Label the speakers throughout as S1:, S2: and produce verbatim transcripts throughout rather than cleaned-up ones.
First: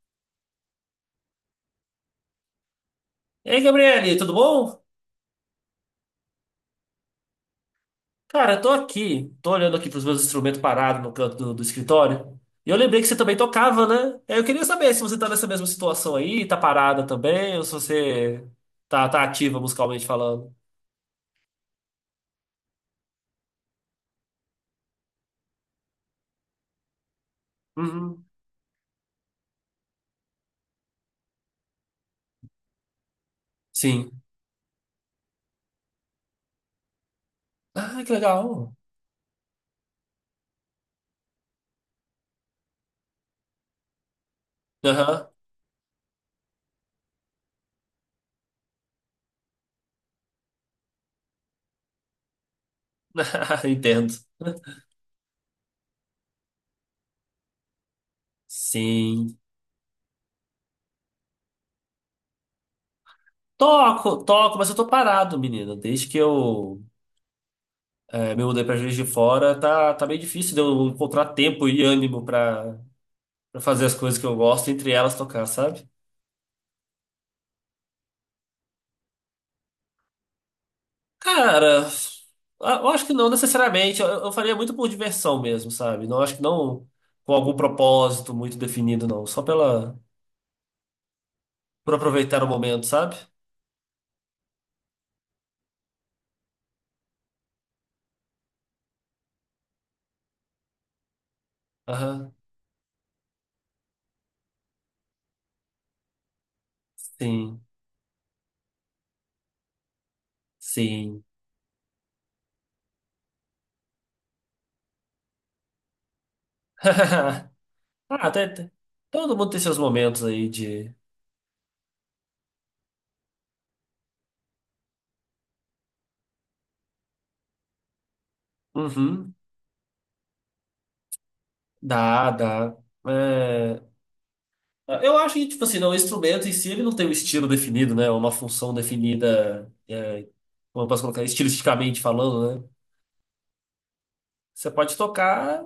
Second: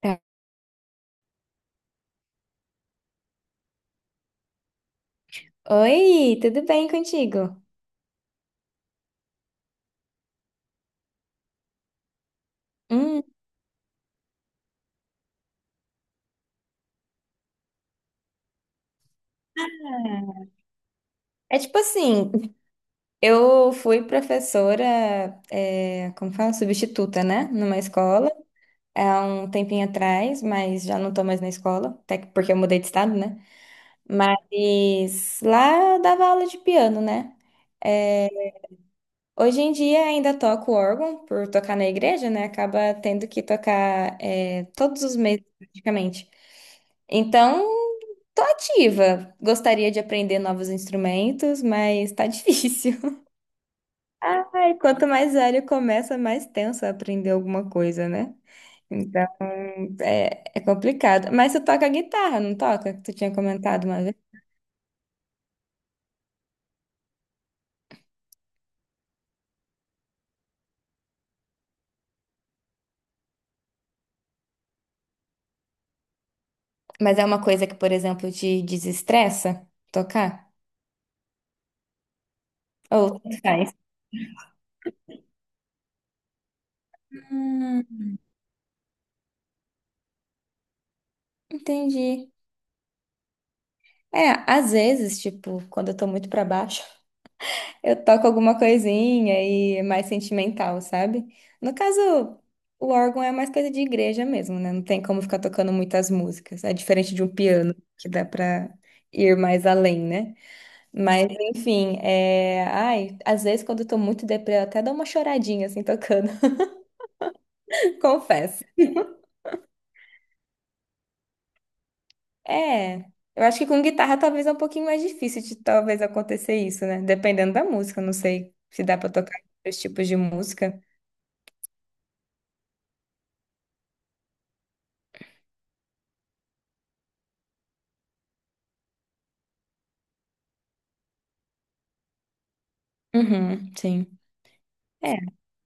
S1: Tá.
S2: Ei, Gabriele, tudo bom?
S1: Oi, tudo bem contigo?
S2: Cara, eu tô aqui, tô olhando aqui pros meus instrumentos parados no canto do, do escritório. E eu lembrei que você
S1: Hum,
S2: também tocava, né? Eu queria saber se você tá nessa mesma situação aí, tá parada também, ou se você tá, tá ativa musicalmente falando.
S1: é tipo assim, eu fui professora, é, como fala, substituta, né? Numa
S2: Uhum.
S1: escola, é, há um tempinho atrás, mas já não tô mais na escola, até que- porque eu mudei de estado, né?
S2: Sim.
S1: Mas lá eu dava aula de piano, né?
S2: Ah, que
S1: É,
S2: legal.
S1: hoje em dia ainda toco órgão por tocar na igreja, né? Acaba tendo que tocar é, todos os
S2: Aham.
S1: meses praticamente. Então, tô ativa. Gostaria de aprender novos instrumentos, mas tá difícil.
S2: Entendo.
S1: Ai, quanto mais velho começa, mais tenso é aprender alguma coisa, né? Então,
S2: Sim.
S1: é, é complicado. Mas tu toca guitarra, não toca? Que tu tinha comentado uma vez.
S2: Toco, toco, mas eu tô parado, menina. Desde que eu eh, me mudei pra Juiz de Fora, tá, tá meio difícil de eu encontrar tempo e ânimo pra pra fazer as coisas que eu gosto, entre elas tocar, sabe?
S1: Mas é uma coisa que, por exemplo, te desestressa tocar?
S2: Cara, a- eu acho
S1: Ou
S2: que não
S1: tanto faz?
S2: necessariamente. Eu, eu faria muito por diversão mesmo, sabe? Não acho que não com algum propósito muito definido, não. Só pela por
S1: Entendi.
S2: aproveitar o momento, sabe?
S1: É, às vezes, tipo, quando eu tô muito pra baixo, eu toco alguma coisinha e é mais sentimental, sabe? No
S2: Aham.
S1: caso, o órgão é mais coisa de igreja mesmo, né? Não tem como ficar tocando muitas músicas. É diferente de um
S2: Sim,
S1: piano, que dá pra ir mais além, né?
S2: sim.
S1: Mas, enfim, é... Ai, às vezes, quando eu tô muito deprê, eu até dou uma choradinha, assim, tocando,
S2: Ah, até,
S1: confesso.
S2: até- todo mundo tem seus momentos aí de.
S1: É, eu acho que com guitarra talvez é um pouquinho mais difícil de talvez acontecer isso, né? Dependendo da música, não sei se dá pra
S2: Uhum.
S1: tocar outros tipos de música.
S2: Dá, dá. É, eu acho que, tipo assim, não, o instrumento em si ele não tem um estilo definido, né? Uma função definida é, como eu posso colocar, estilisticamente falando, né?
S1: Uhum, sim.
S2: Você pode
S1: É.
S2: tocar,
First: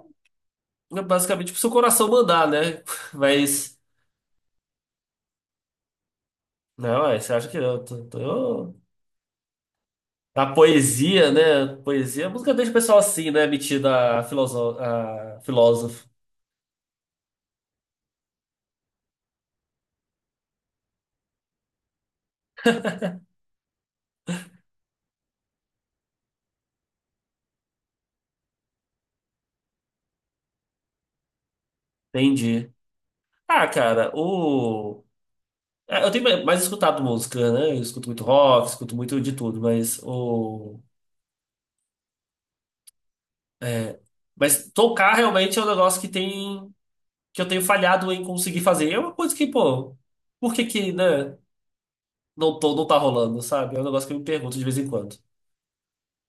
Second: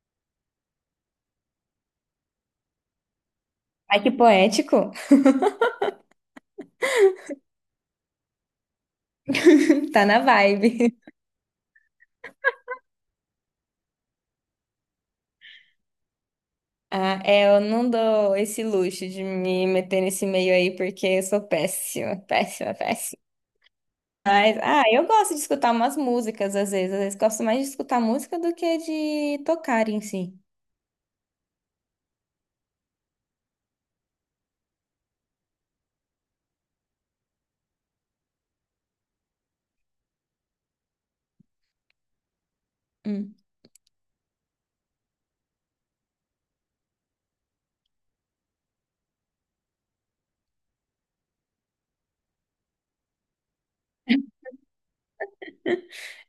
S2: né, basicamente pro seu coração mandar, né? Mas,
S1: Ai, que poético.
S2: não, é, você acha que eu, tô- tô- eu-
S1: Tá na
S2: A
S1: vibe.
S2: poesia, né? Poesia, a música deixa o pessoal assim, né? Metida a, filoso... a filósofo.
S1: Ah, é, eu não dou esse luxo de me meter nesse meio aí porque eu sou péssima, péssima, péssima. Mas, ah, eu gosto de escutar umas músicas às vezes. Às vezes gosto mais de escutar música do que de tocar em si.
S2: Entendi. Ah, cara, o é, eu tenho mais mais escutado música, né? Eu escuto muito rock, escuto muito de tudo, mas o
S1: Hum.
S2: é, mas tocar realmente é um negócio que tem que eu tenho falhado em conseguir fazer. É uma coisa que, pô, por que que, né? Não tô, não tá rolando, sabe? É um negócio que eu me pergunto de vez em quando.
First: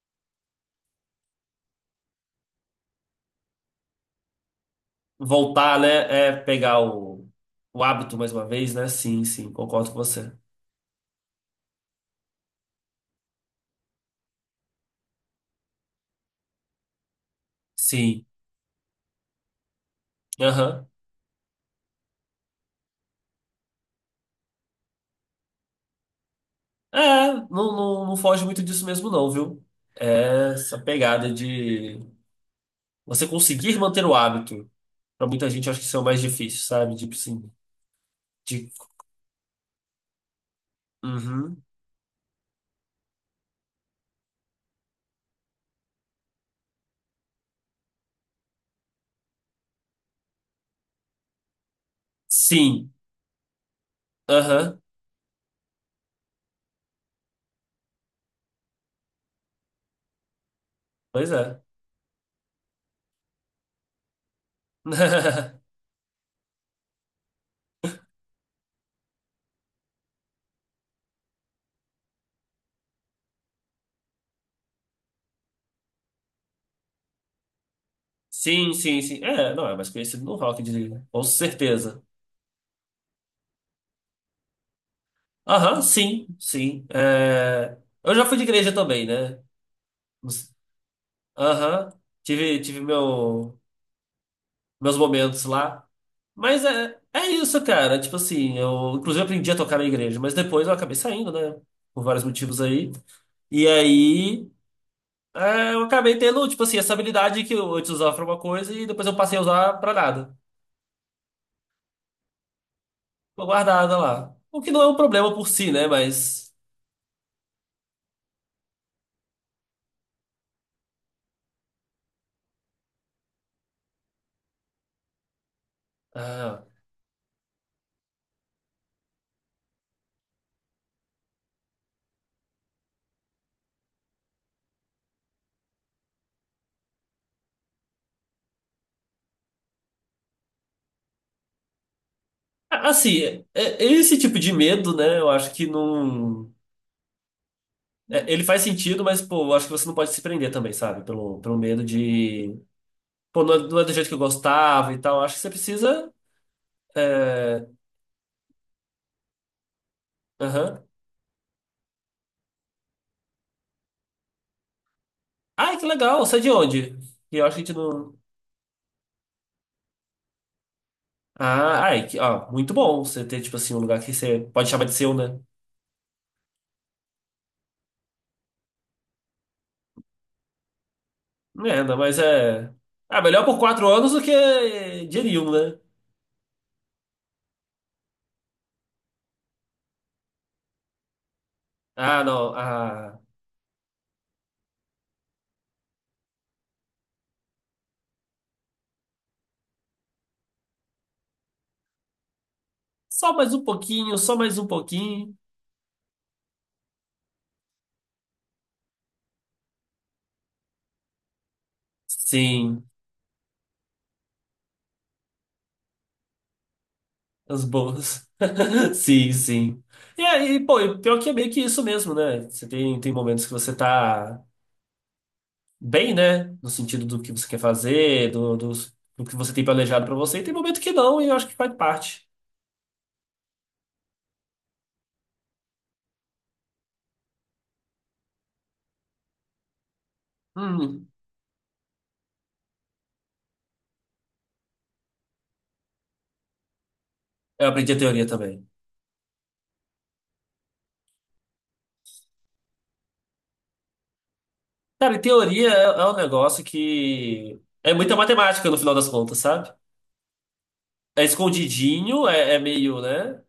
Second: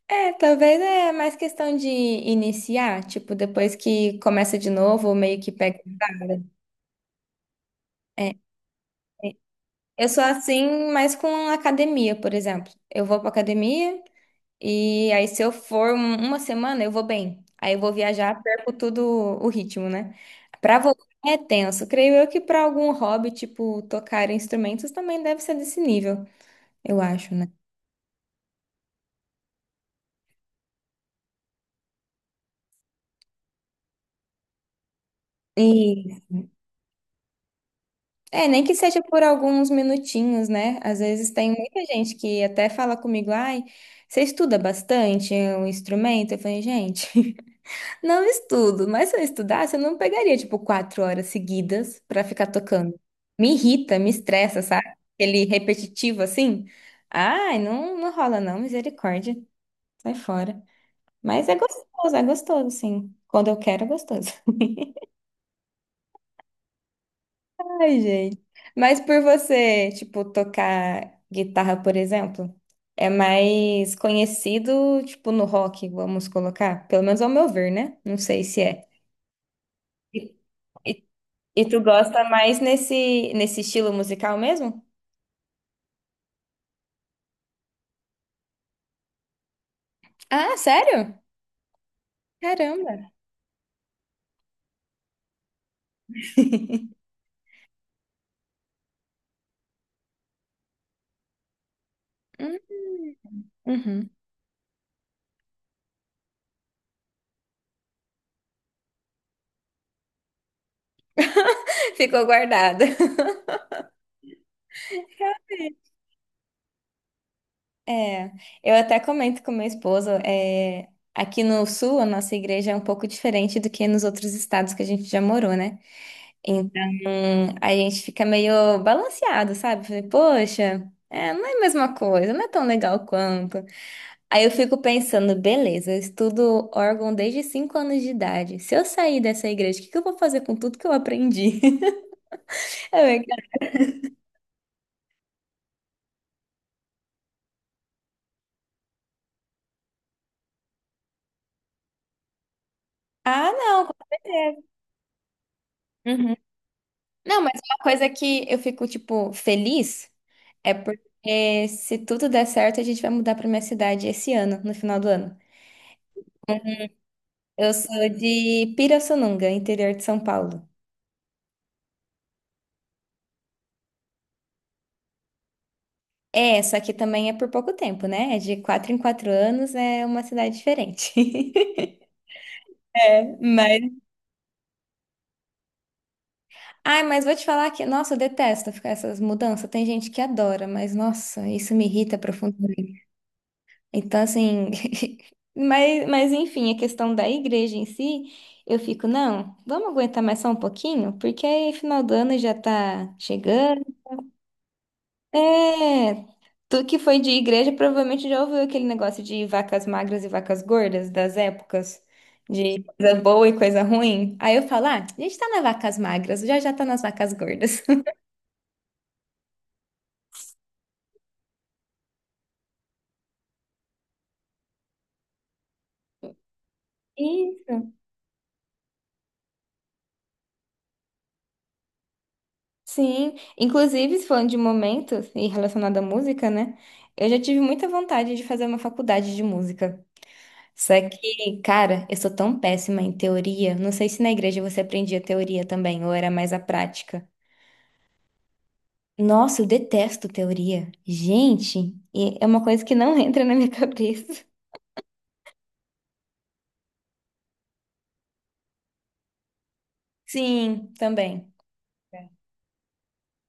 S1: É, talvez é mais questão de iniciar, tipo, depois que começa de novo, meio que
S2: Voltar,
S1: pega.
S2: né? É
S1: Estrada.
S2: pegar o, o hábito mais
S1: É.
S2: uma vez, né? Sim, sim, concordo com
S1: Eu sou
S2: você.
S1: assim, mas com academia, por exemplo. Eu vou pra academia e aí se eu for um- uma semana, eu vou bem. Aí eu vou
S2: Sim.
S1: viajar, perco tudo o ritmo, né? Pra
S2: Aham.
S1: voltar é tenso. Creio eu que pra algum hobby, tipo, tocar instrumentos também deve ser desse nível, eu
S2: É,
S1: acho,
S2: não,
S1: né?
S2: não, não foge muito disso mesmo, não, viu? É essa pegada de você conseguir manter o hábito. Pra muita gente, eu acho que isso é o mais difícil, sabe? Tipo assim.
S1: É, nem
S2: De...
S1: que seja por alguns minutinhos, né? Às vezes tem
S2: Uhum.
S1: muita gente que até fala comigo, ai, você estuda bastante um instrumento? Eu falei, gente, não estudo, mas se eu estudasse, eu não pegaria, tipo, quatro horas seguidas pra ficar
S2: Sim.
S1: tocando. Me irrita, me estressa,
S2: Aham.
S1: sabe? Aquele repetitivo assim. Ai, não, não rola não, misericórdia, sai fora.
S2: Pois
S1: Mas é
S2: é.
S1: gostoso, é gostoso, sim. Quando eu quero, é gostoso. Ai, gente. Mas por você, tipo, tocar guitarra, por exemplo, é mais conhecido, tipo, no rock, vamos colocar. Pelo menos ao meu ver, né? Não sei se
S2: Sim,
S1: é.
S2: sim, sim. É, não, é mais conhecido
S1: E,
S2: no rock, eu
S1: e-
S2: diria. Com
S1: e tu
S2: certeza.
S1: gosta mais nesse, nesse estilo musical mesmo?
S2: Aham, sim, sim. É, eu já fui de igreja também, né?
S1: Ah, sério?
S2: Aham, tive, tive
S1: Caramba.
S2: meu, meus momentos lá. Mas é, é isso, cara. Tipo assim, eu inclusive aprendi a tocar na igreja, mas depois eu acabei saindo, né? Por vários
S1: Hum,
S2: motivos aí. E
S1: uhum.
S2: aí, é, eu acabei tendo, tipo assim, essa habilidade que eu antes usava pra uma coisa e depois eu passei a usar pra nada.
S1: Ficou guardado.
S2: Ficou guardada lá. O que não é um problema por si, né? Mas
S1: É, eu até comento com meu esposo, é, aqui no sul a nossa igreja é um pouco diferente do que nos outros estados que a gente já morou, né?
S2: ah,
S1: Então, a gente fica meio balanceado, sabe? Falei, poxa, é, não é a mesma coisa, não é tão legal quanto. Aí eu fico pensando, beleza, eu estudo órgão desde cinco anos de idade. Se eu sair dessa igreja, o que que eu vou fazer com tudo que eu aprendi? Eu
S2: assim, é-
S1: fico,
S2: é- esse tipo de medo, né? Eu acho que não. É, ele faz sentido, mas, pô, eu acho que você não pode se prender também, sabe? Pelo, pelo medo de. Pô,
S1: ah,
S2: não é, não é
S1: não,
S2: do
S1: com
S2: jeito que eu
S1: certeza.
S2: gostava e tal. Acho que você precisa.
S1: Uhum. Não, mas
S2: É...
S1: uma coisa que eu fico, tipo, feliz é
S2: Aham.
S1: porque se tudo der certo, a gente vai mudar para minha cidade esse ano, no final do ano.
S2: Ai, que legal! Você é de onde? E eu acho que a
S1: Eu
S2: gente
S1: sou
S2: não.
S1: de Pirassununga, interior de São Paulo.
S2: Ah, ai, que... ó, muito bom você ter, tipo assim, um lugar que você pode chamar de seu, né?
S1: É, só que também é por pouco tempo, né? É de quatro em quatro anos, é uma cidade diferente.
S2: É, não, mas é. Ah,
S1: É,
S2: melhor por
S1: mas.
S2: quatro anos do que de nenhum, né?
S1: Ai, mas vou te falar que, nossa, eu detesto ficar essas mudanças. Tem gente que adora, mas nossa, isso me irrita
S2: Ah, não.
S1: profundamente.
S2: Ah,
S1: Então, assim, mas, mas enfim, a questão da igreja em si, eu fico, não, vamos aguentar mais só um pouquinho, porque aí final do ano já tá
S2: só mais um
S1: chegando.
S2: pouquinho, só mais um pouquinho.
S1: É, tu que foi de igreja provavelmente já ouviu aquele negócio de vacas magras e vacas gordas das épocas, de
S2: Sim.
S1: coisa boa e coisa ruim. Aí eu falo, ah, a gente tá nas vacas magras, já já tá nas vacas
S2: As
S1: gordas.
S2: boas. Sim, sim. E aí, pô, e pior que é meio que isso mesmo, né? Você tem, tem momentos que você tá bem, né? No sentido do que você quer
S1: Isso.
S2: fazer, do, dos- do, que você tem planejado pra você, e tem momento que não, e eu acho que faz parte.
S1: Sim, inclusive falando de momentos e relacionado à música, né? Eu já tive muita vontade de fazer uma faculdade de música. Só
S2: Hum,
S1: que, cara, eu sou tão péssima em teoria. Não sei se na igreja você aprendia teoria também, ou era mais a prática.
S2: eu aprendi a teoria também.
S1: Nossa, eu detesto teoria. Gente, e é uma coisa que não entra na minha cabeça.
S2: Cara, e teoria é, é um negócio que é muita matemática no final das contas, sabe?
S1: Sim,
S2: É
S1: também.
S2: escondidinho, é, é meio, né?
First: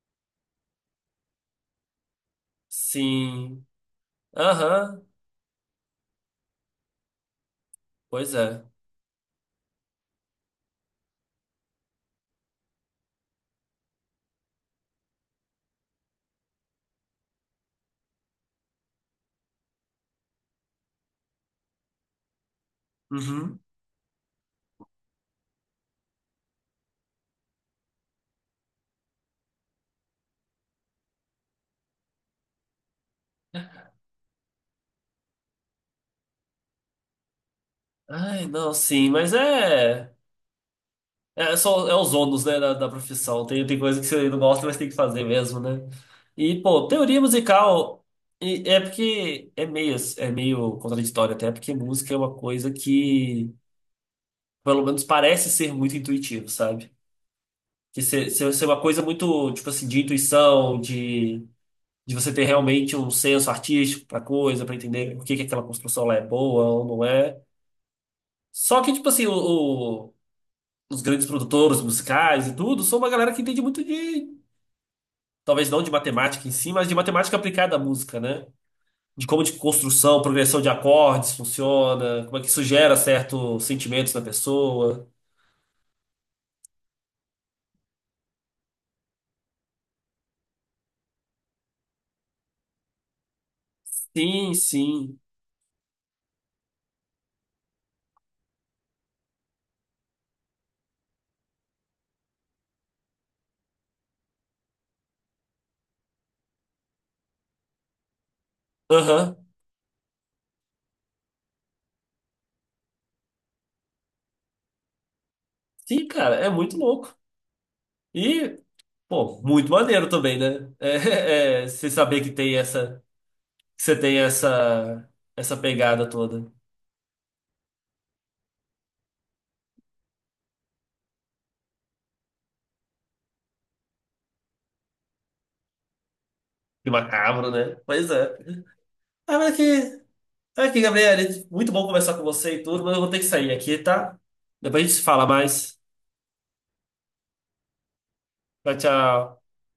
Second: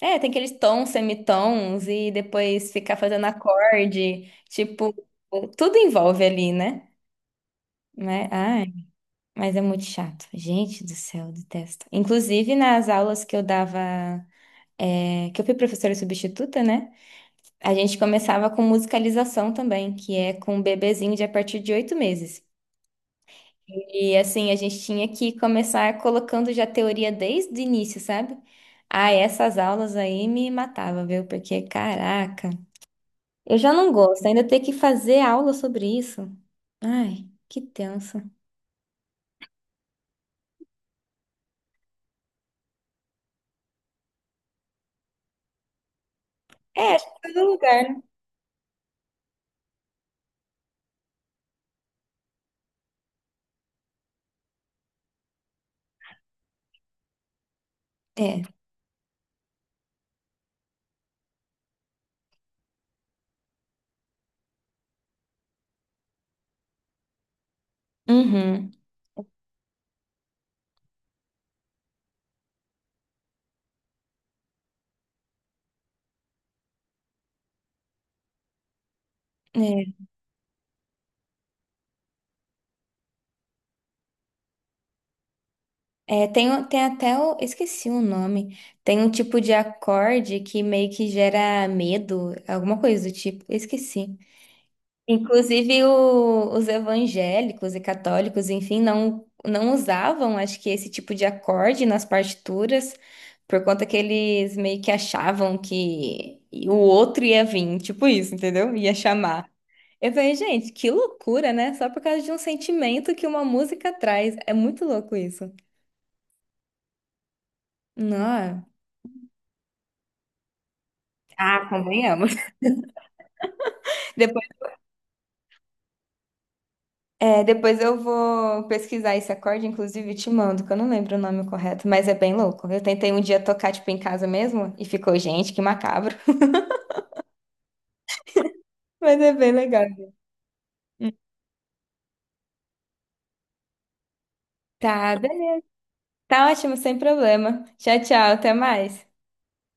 S1: É, tem aqueles tons, semitons e depois ficar fazendo
S2: Sim.
S1: acorde. Tipo,
S2: Aham,
S1: tudo envolve ali, né? Mas,
S2: pois é.
S1: ai, mas é muito chato. Gente do céu, eu detesto. Inclusive, nas aulas que eu dava, é, que eu fui professora substituta, né? A gente começava com musicalização também, que é com um bebezinho de a partir de oito meses.
S2: Uhum.
S1: E assim, a gente tinha que começar colocando já teoria desde o início, sabe? Ah, essas aulas aí me matava, viu? Porque, caraca, eu já não gosto, ainda ter que fazer aula sobre isso. Ai, que tenso.
S2: Ai, não, sim, mas é. É, é só, é os ônus, né, da, da profissão. Tem, tem coisa que você não gosta, mas tem que fazer mesmo, né? E, pô,
S1: É, acho
S2: teoria
S1: que todo lugar, né?
S2: musical e- é porque é meio, é meio contraditório até, porque música é uma coisa que, pelo menos, parece ser muito intuitivo, sabe? Que ser,
S1: É.
S2: ser, ser uma coisa muito, tipo assim, de intuição, de, de você ter realmente um senso artístico pra coisa, pra entender por que que aquela construção lá é boa ou não é.
S1: Uhum.
S2: Só que, tipo assim, o, o- os grandes produtores musicais e tudo, são uma galera que entende muito de talvez não de matemática em si, mas de matemática aplicada à música, né? De como de
S1: É.
S2: construção, progressão de acordes funciona, como é que isso gera certos sentimentos na pessoa.
S1: É, tem, o- tem até o, esqueci o nome. Tem um tipo de acorde que meio que gera medo, alguma coisa do tipo. Esqueci.
S2: Sim, sim.
S1: Inclusive, o- os evangélicos e católicos, enfim, não, não usavam, acho que, esse tipo de acorde nas partituras, por conta que eles meio que achavam que o outro ia vir, tipo isso, entendeu? Ia
S2: Aham.
S1: chamar. Eu falei, gente, que loucura, né? Só por causa de um sentimento que uma música traz. É muito louco isso.
S2: Sim, cara, é muito louco. E,
S1: Não.
S2: pô, muito maneiro também, né? É,
S1: Ah,
S2: é, você saber que
S1: convenhamos.
S2: tem essa, que você tem essa, essa pegada toda.
S1: É, depois eu vou pesquisar esse acorde, inclusive te mando, que eu não lembro o nome correto, mas é bem louco. Eu tentei um dia tocar, tipo, em casa mesmo e ficou, gente, que macabro.
S2: Que macabro, né? Pois é.
S1: Mas é
S2: Ah,
S1: bem
S2: mas
S1: legal.
S2: aqui, aqui, Gabriel, muito bom conversar com você e tudo, mas eu vou ter que sair aqui, tá? Depois a gente se
S1: Tá,
S2: fala
S1: beleza.
S2: mais.
S1: Tá ótimo, sem problema. Tchau, tchau, até
S2: Tchau,
S1: mais.
S2: tchau.